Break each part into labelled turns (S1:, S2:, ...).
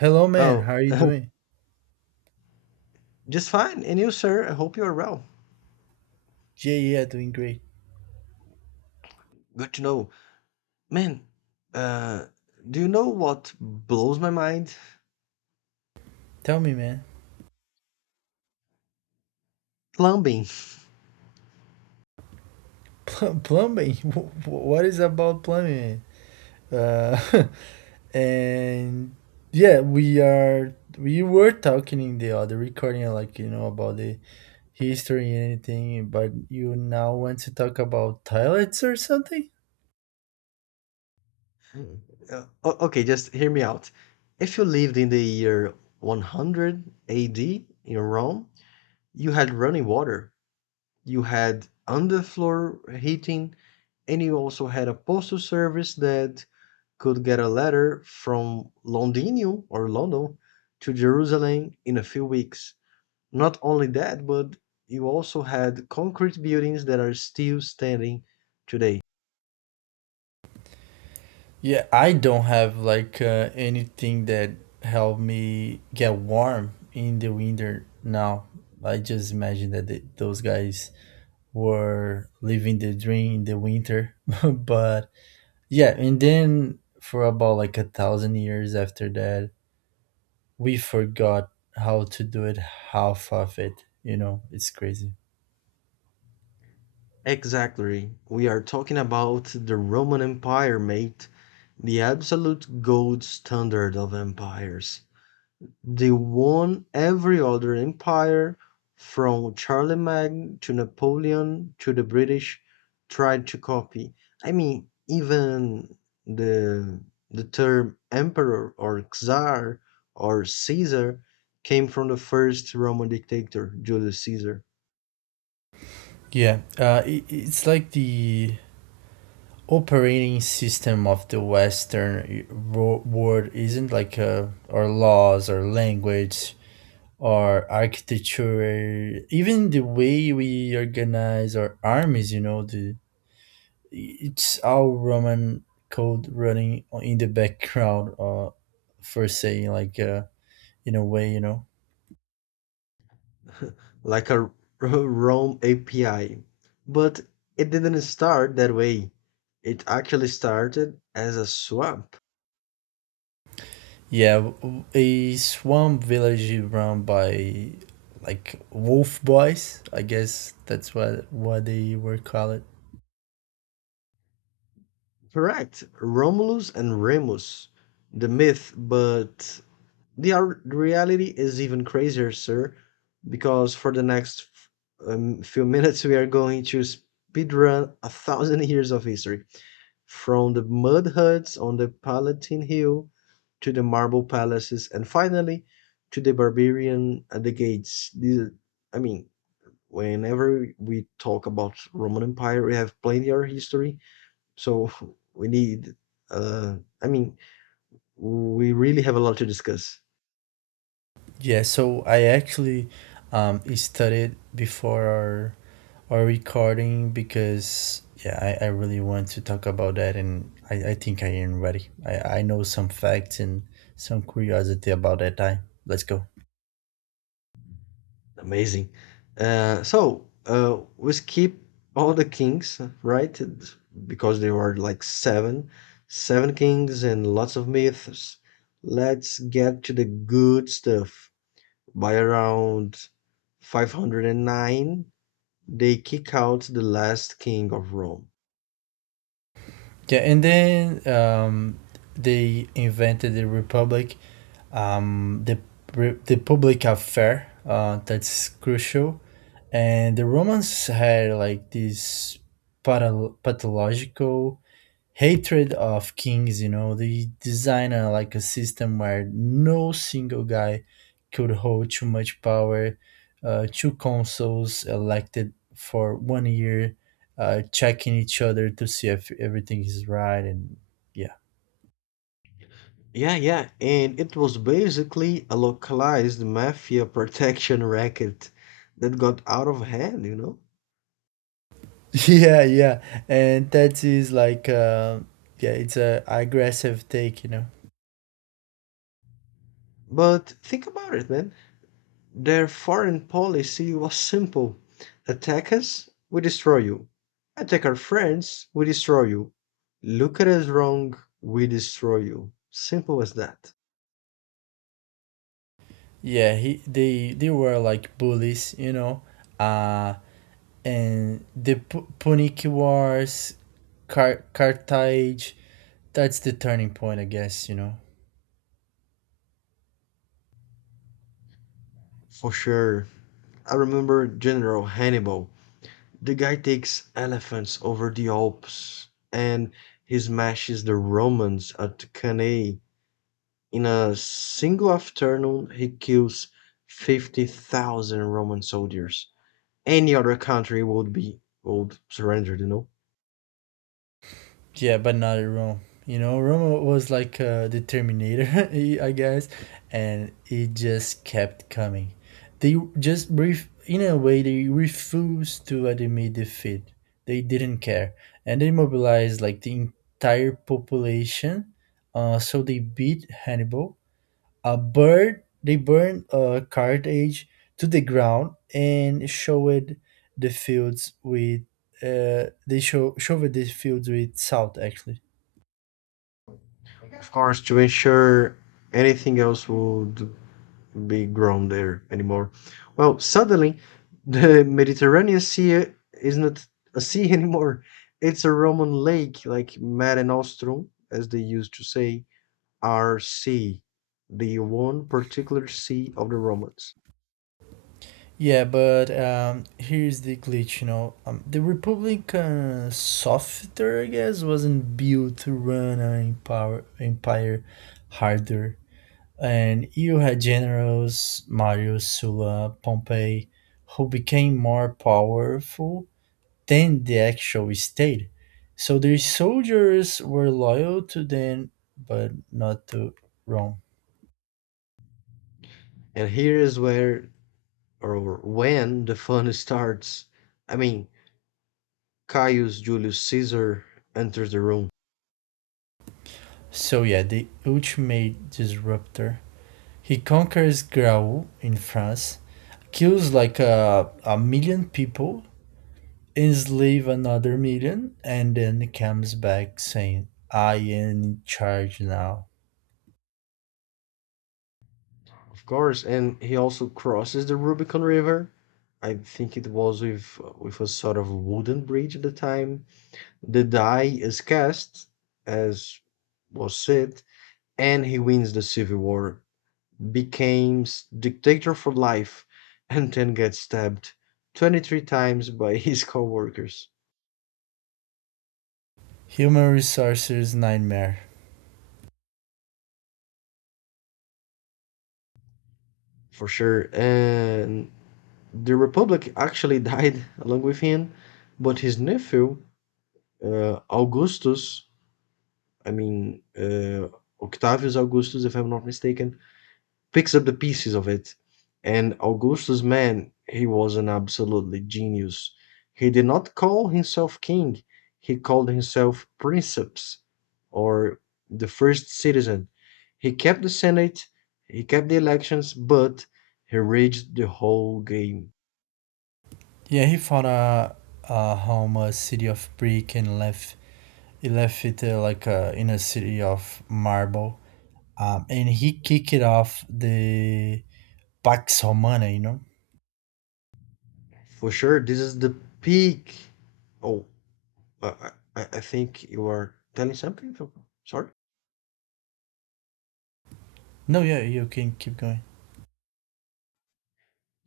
S1: Hello, man. How
S2: Oh,
S1: are you doing?
S2: just fine. And you, sir? I hope you are well.
S1: Yeah, yeah, doing great.
S2: Good to know. Man, uh, do you know what blows my mind?
S1: Tell me, man.
S2: Plumbing.
S1: Plumbing. What is about plumbing? Man? And yeah, we are. We were talking in the other recording, like you know, about the history and anything. But you now want to talk about toilets or something?
S2: Okay, just hear me out. If you lived in the year 100 AD in Rome, you had running water, you had underfloor heating, and you also had a postal service that could get a letter from Londinium or London to Jerusalem in a few weeks. Not only that, but you also had concrete buildings that are still standing today.
S1: Yeah, I don't have like anything that helped me get warm in the winter now. I just imagine that those guys were living the dream in the winter but yeah, and then for about like a thousand years after that, we forgot how to do it, half of it, you know. It's crazy.
S2: Exactly. We are talking about the Roman Empire, mate. The absolute gold standard of empires. They won every other empire, from Charlemagne to Napoleon to the British tried to copy. I mean, even the the term emperor or czar or Caesar came from the first Roman dictator, Julius Caesar,
S1: Yeah, it's like the operating system of the world, isn't like, uh, our laws, our language, our architecture, even the way we organize our armies, you know. The It's our Roman code in the background, for saying like, in a way, you know.
S2: like a Rome API. But it didn't start that way. It actually started as a swap.
S1: Yeah, a swamp village is run by like wolf boys. I guess that's what they were called.
S2: Correct. Romulus and Remus, the myth, but the reality is even crazier, sir, because for the next few minutes we are going to speedrun 1,000 years of history, from the mud huts on the Palatine Hill to the marble palaces, and finally to the barbarian at the gates. These, I mean, whenever we talk about Roman Empire, we have plenty of history so we need. Uh, I mean, we really have a lot to discuss.
S1: Yeah, so I actually studied before our recording because yeah, I really want to talk about that, and I think I am ready. I know some facts and some curiosity about that time. Let's go.
S2: Amazing. So we skip all the kings, right? It's because there were like seven kings and lots of myths. Let's get to the good stuff. By around 509, they kick out the last king of Rome.
S1: Yeah, and then they invented the Republic, the the public affair. That's crucial, and the Romans had like this pathological hatred of kings, you know. They design a, like a system where no single guy could hold too much power. Uh, two consuls elected for 1 year, checking each other to see if everything is right. And yeah.
S2: Yeah, yeah, and it was basically a localized mafia protection racket that got out of hand, you know?
S1: Yeah, yeah. And that is like, yeah, it's a aggressive take, you know.
S2: But think about it, man. Their foreign policy was simple attack us, we destroy you. Attack our friends, we destroy you. Look at us wrong, we destroy you. Simple as that.
S1: Yeah, he they were like bullies, you know. Uh, and the Punic Wars, Carthage. That's the turning point, I guess. You know.
S2: For sure. I remember General Hannibal. The guy takes elephants over the Alps and he smashes the Romans at Cannae. In a single afternoon, he kills 50,000 Roman soldiers. Any other country would surrender, you know.
S1: Yeah, but not Rome. You know, Rome was like, the Terminator, I guess, and it just kept coming. They just brief in a way they refused to admit defeat. They didn't care, and they mobilized like the entire population. So they beat Hannibal. A bird they burn a cartage to the ground and showed the fields with they show showed the fields with salt actually.
S2: Of course, to ensure anything else would be grown there anymore. Well, suddenly, the Mediterranean Sea is not a sea anymore. It's a Roman lake, like Mare Nostrum, as they used to say, our sea, the one particular sea of the Romans.
S1: Yeah, but here's the glitch. You know, the Republican software, I guess, wasn't built to run an empire harder. And you had generals Marius, Sulla, Pompey, who became more powerful than the actual state. So their soldiers were loyal to them, but not to Rome.
S2: And here is where or when the fun starts. I mean, Caius Julius Caesar enters the room.
S1: So yeah, the ultimate disruptor. He conquers Graul in France, kills like a million people, enslave another million, and then comes back saying, I am in charge now.
S2: Of course, and he also crosses the Rubicon River. I think it was with a sort of wooden bridge at the time. The die is cast, as was said, and he wins the civil war, becomes dictator for life, and then gets stabbed 23 times by his co-workers,
S1: Human resources nightmare.
S2: for sure. And the Republic actually died along with him, but his nephew, Augustus, I mean, Octavius Augustus, if I'm not mistaken, picks up the pieces of it. And Augustus, man, he was an absolutely genius. He did not call himself king, he called himself princeps or the first citizen. He kept the Senate, he kept the elections, but he rigged the whole game.
S1: Yeah, he found a home, a city of brick, and left. He left it, in a city of marble, and he kicked it off the Pax Romana. You know?
S2: For sure, this is the peak. Oh, I, I think you are telling something? So, sorry?
S1: No, yeah, you can keep going.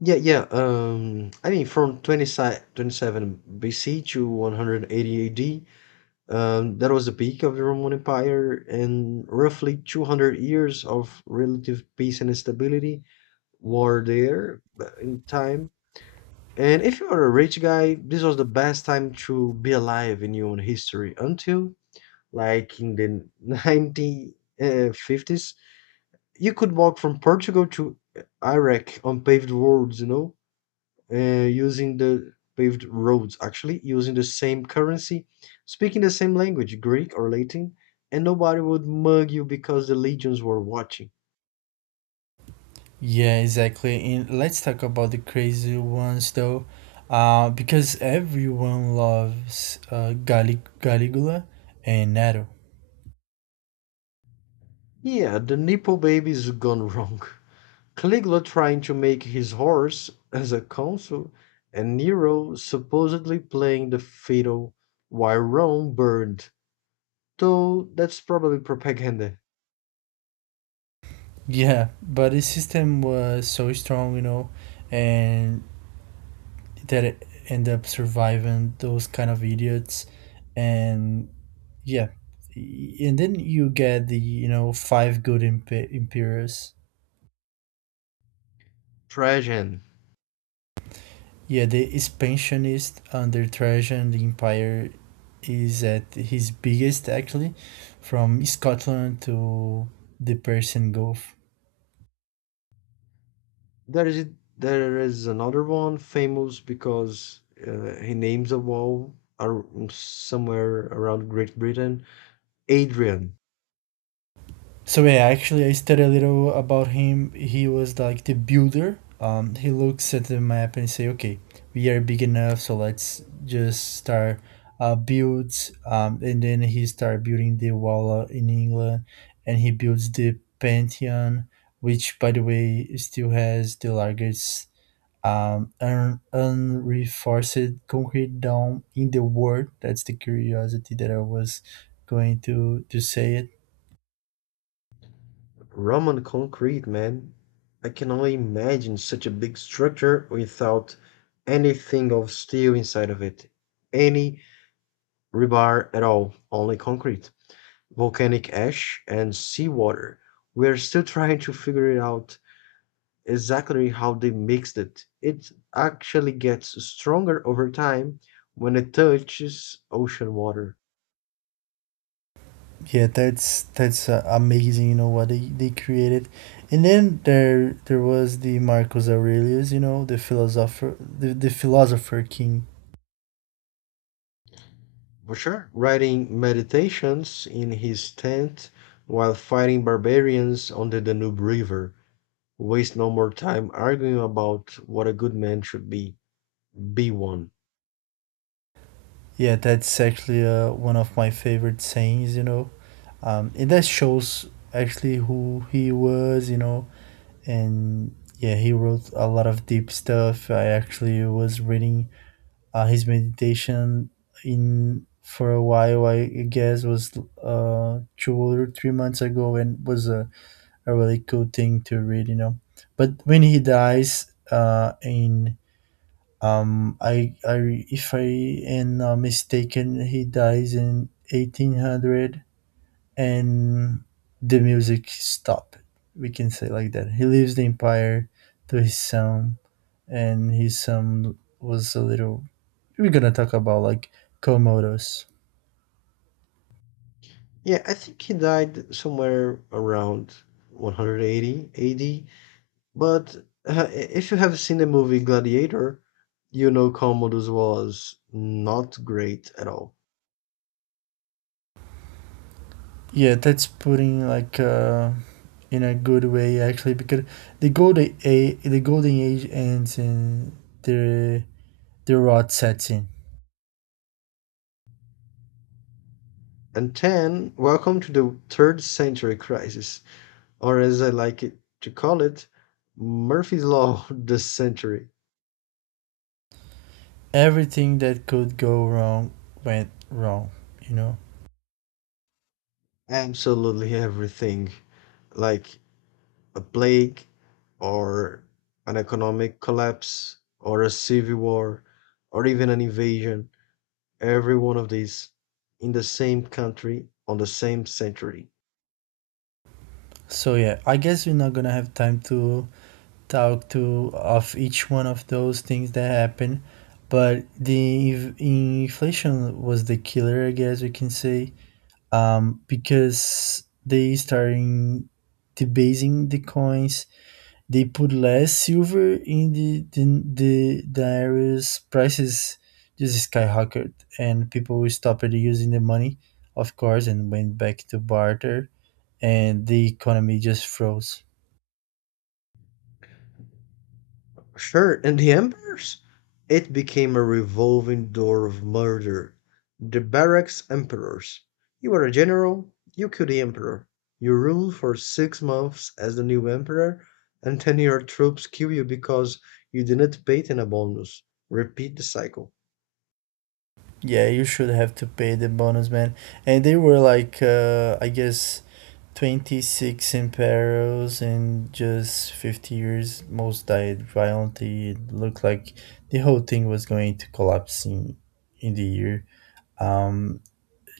S2: Yeah, yeah. I mean, from 27 BC to 180 AD, that was the peak of the Roman Empire and roughly 200 years of relative peace and stability were there in time. And if you are a rich guy, this was the best time to be alive in human history until, like, in the 1950s, you could walk from Portugal to Iraq on paved roads, you know? uh, using the paved roads, actually, using the same currency, speaking the same language, Greek or Latin, and nobody would mug you because the legions were watching.
S1: Yeah, exactly. And let's talk about the crazy ones though, because everyone loves, Caligula and Nero.
S2: Yeah, the nipple baby's gone wrong. Caligula trying to make his horse as a consul, and Nero supposedly playing the fiddle while Rome burned. Though that's probably propaganda.
S1: Yeah, but his system was so strong, you know, and that it ended up surviving those kind of idiots. And yeah, and then you get the, you know, five good emperors.
S2: Trajan.
S1: Yeah, the expansionist under Trajan, the empire is at his biggest actually, from Scotland to the Persian Gulf.
S2: There is there is another one famous because he names a wall somewhere around Great Britain. Adrian.
S1: So yeah, actually, I studied a little about him. He was like the builder. He looks at the map and say, "Okay, we are big enough, so let's just start, builds." And then he start building the wall, in England, and he builds the Pantheon, which, by the way, still has the largest, unreinforced concrete dome in the world. That's the curiosity that I was going to say it.
S2: Roman concrete, man. I can only imagine such a big structure without anything of steel inside of it, any rebar at all, only concrete, volcanic ash, and seawater. We are still trying to figure it out exactly how they mixed it. It actually gets stronger over time when it touches ocean water.
S1: Yeah, that's amazing. You know what they created. And then there was the Marcus Aurelius. You know, the philosopher, the philosopher king.
S2: For sure. Writing meditations in his tent while fighting barbarians on the Danube River. Waste no more time arguing about what a good man should be. Be one.
S1: Yeah, that's actually, one of my favorite sayings. You know, and that shows actually who he was. You know, and yeah, he wrote a lot of deep stuff. I actually was reading, his meditation in for a while, I guess was 2 or 3 months ago, and was a really cool thing to read, you know. But when he dies, in I if I am not mistaken, he dies in 1800, and the music stopped. We can say like that. He leaves the empire to his son, and his son was a little. We're gonna talk about like Komodos.
S2: Yeah, I think he died somewhere around 180 AD. But if you have seen the movie Gladiator, you know Commodus was not great at all.
S1: Yeah, that's putting like, in a good way actually, because the golden age ends in the the rot sets in.
S2: And 10, welcome to the third century crisis, or as I like it to call it, Murphy's Law this century.
S1: Everything that could go wrong went wrong. You know.
S2: Absolutely everything, like a plague, or an economic collapse, or a civil war, or even an invasion, every one of these in the same country on the same century.
S1: So yeah, I guess we're not gonna have time to talk to of each one of those things that happen. But the inflation was the killer, I guess we can say. Um, because they starting debasing the coins, they put less silver in the areas, prices just skyrocketed and people stopped using the money, of course, and went back to barter, and the economy just froze.
S2: Sure, and the emperors? It became a revolving door of murder. The barracks emperors. You were a general, you killed the emperor. You ruled for 6 months as the new emperor, and then your troops kill you because you didn't pay them a bonus. Repeat the cycle.
S1: Yeah, you should have to pay the bonus, man. And they were like, I guess, 26 imperos in just 50 years. Most died violently. It looked like the whole thing was going to collapse in the year. Um,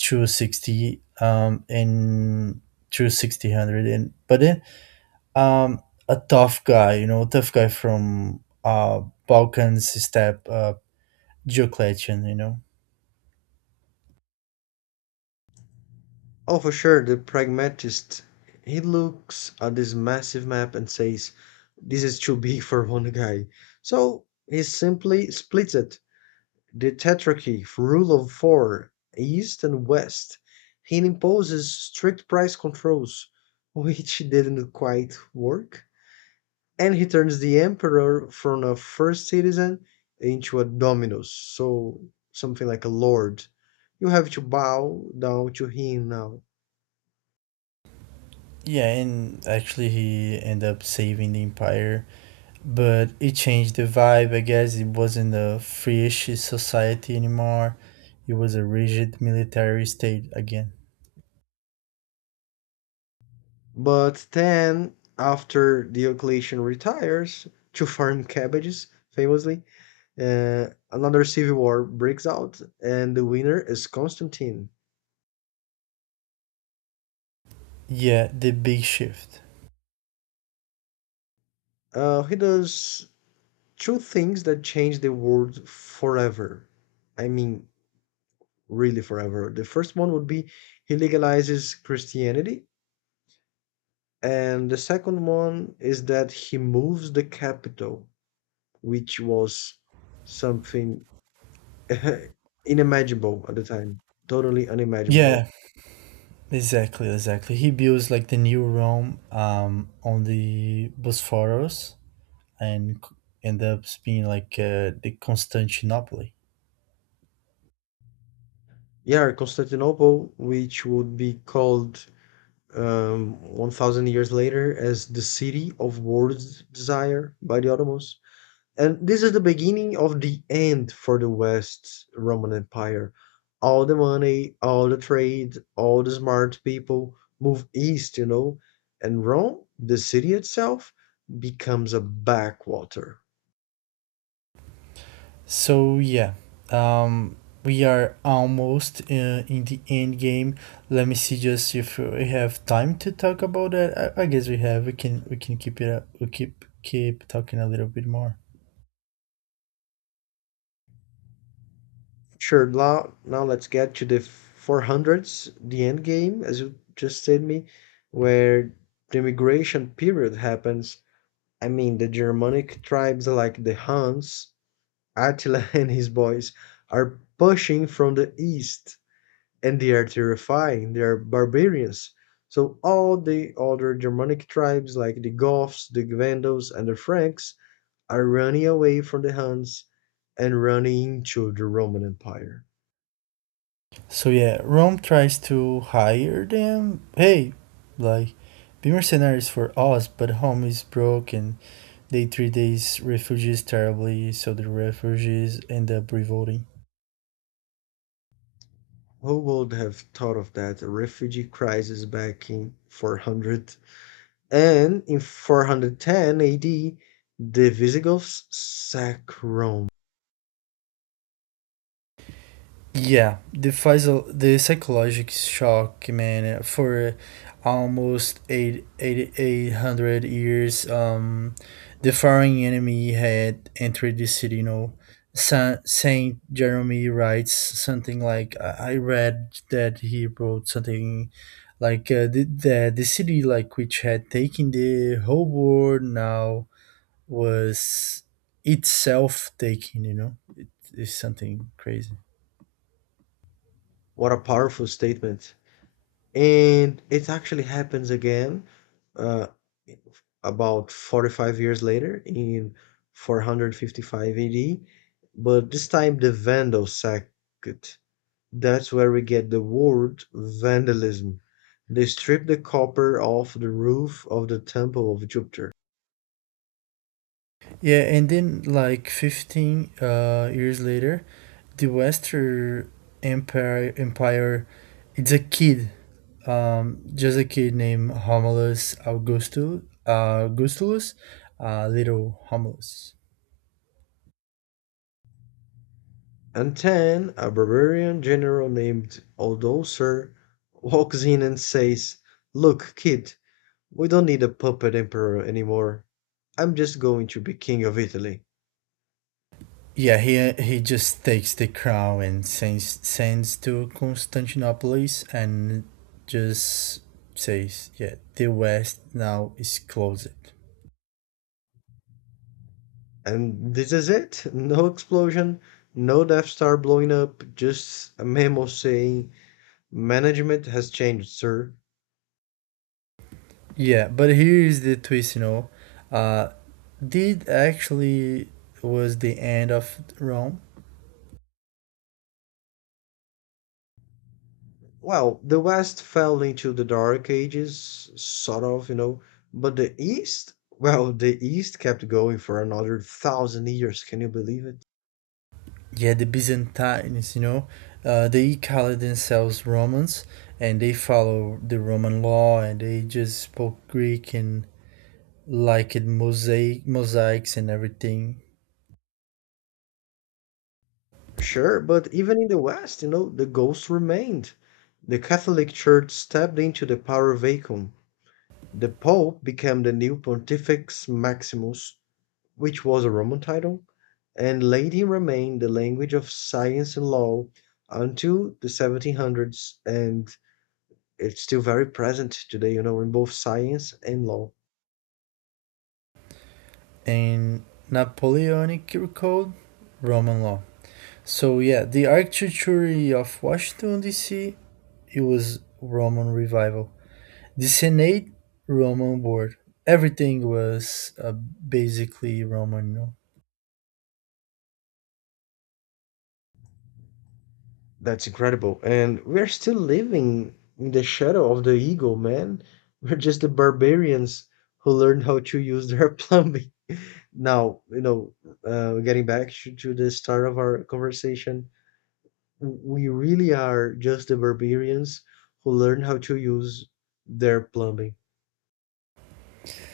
S1: through 60, and through 1600. And, but then, um, a tough guy, you know, tough guy from, Balkans step, Diocletian, you know.
S2: Oh, for sure, the pragmatist. He looks at this massive map and says, "This is too big for one guy." So he simply splits it. The tetrarchy, rule of four, east and west. He imposes strict price controls, which didn't quite work, and he turns the emperor from a first citizen into a dominus, so something like a lord. You have to bow down to him now.
S1: Yeah, and actually he ended up saving the empire, but it changed the vibe. I guess it wasn't a free-ish society anymore. It was a rigid military state again.
S2: But then, after Diocletian retires to farm cabbages, famously, another civil war breaks out, and the winner is Constantine.
S1: Yeah, the big shift.
S2: He does two things that change the world forever. I mean, really forever. The first one would be he legalizes Christianity, and the second one is that he moves the capital, which was something unimaginable at the time, totally unimaginable.
S1: Yeah, exactly. He builds like the new Rome on the Bosphorus and end up being like, the Constantinople.
S2: Yeah, Constantinople, which would be called 1,000 years later as the city of world's desire by the Ottomans. And this is the beginning of the end for the West's Roman Empire. All the money, all the trade, all the smart people move east, you know, and Rome, the city itself, becomes a backwater.
S1: So yeah, um, we are almost, in the end game. Let me see just if we have time to talk about that. I guess we have. We can keep it up. We keep talking a little bit more.
S2: Sure. Now, let's get to the 400s, the end game, as you just said me, where the migration period happens. I mean, the Germanic tribes like the Huns, Attila and his boys are pushing from the east, and they are terrifying. They are barbarians. So all the other Germanic tribes like the Goths, the Vandals, and the Franks are running away from the Huns and running into the Roman Empire.
S1: So yeah, Rome tries to hire them. Hey, like, be mercenaries for us, but home is broken. They treat these refugees terribly, so the refugees end up revolting.
S2: Who would have thought of that? A refugee crisis back in 400. And in 410 AD, the Visigoths sack Rome.
S1: Yeah, the the psychological shock, man, for almost 800 years, the foreign enemy had entered the city, you know. Saint Jeremy writes something like, I read that he wrote something like, the city like which had taken the whole world now was itself taking, you know. It is something crazy.
S2: What a powerful statement. And it actually happens again uh, about 45 years later in 455 AD, but this time the Vandals sacked. That's where we get the word vandalism. They stripped the copper off the roof of the temple of Jupiter.
S1: Yeah, and then like 15 years later, the Western Empire, it's a kid, just a kid named Homulus Augustus, Augustulus, little Homulus.
S2: And then a barbarian general named Odoacer walks in and says, "Look, kid, we don't need a puppet emperor anymore. I'm just going to be king of Italy."
S1: Yeah, he just takes the crown and sends to Constantinople, and just says, yeah, the West now is closed.
S2: And this is it. No explosion, no Death Star blowing up, just a memo saying, "Management has changed, sir."
S1: Yeah, but here's the twist, you know. Uh, did actually was the end of Rome.
S2: Well, the West fell into the Dark Ages, sort of, you know, but the East, well, the East kept going for another 1,000 years. Can you believe it?
S1: Yeah, the Byzantines, you know, they call themselves Romans, and they follow the Roman law, and they just spoke Greek, and like it mosaics and everything.
S2: Sure, but even in the West, you know, the ghost remained. The Catholic Church stepped into the power vacuum. The Pope became the new Pontifex Maximus, which was a Roman title, and Latin remained the language of science and law until the 1700s. And it's still very present today, you know, in both science and law.
S1: And Napoleonic code, Roman law. So yeah, the architecture of Washington D.C., it was Roman revival. The Senate, Roman board. Everything was, basically Roman, you know.
S2: That's incredible. And we're still living in the shadow of the eagle, man. We're just the barbarians who learned how to use their plumbing. Now, you know, getting back to the start of our conversation, we really are just the barbarians who learned how to use their plumbing.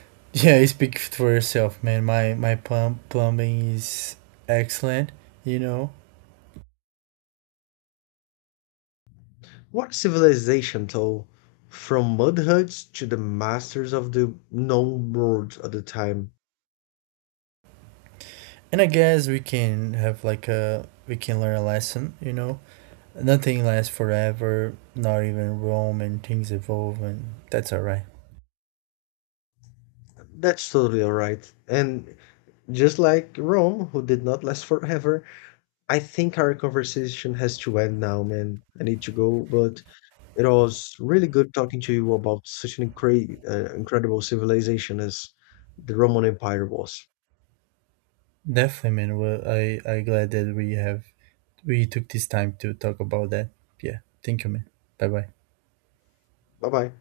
S1: Yeah, speak for yourself, man. My plumbing is excellent, you know.
S2: What civilization, though, from mud huts to the masters of the known world at the time.
S1: And I guess we can have like a we can learn a lesson, you know. Nothing lasts forever. Not even Rome, and things evolve, and that's alright.
S2: That's totally alright. And just like Rome, who did not last forever, I think our conversation has to end now, man. I need to go, but it was really good talking to you about such an incredible civilization as the Roman Empire was.
S1: Definitely, man. Well, I glad that we have we took this time to talk about that. Yeah, thank you, man. Bye bye.
S2: Bye bye.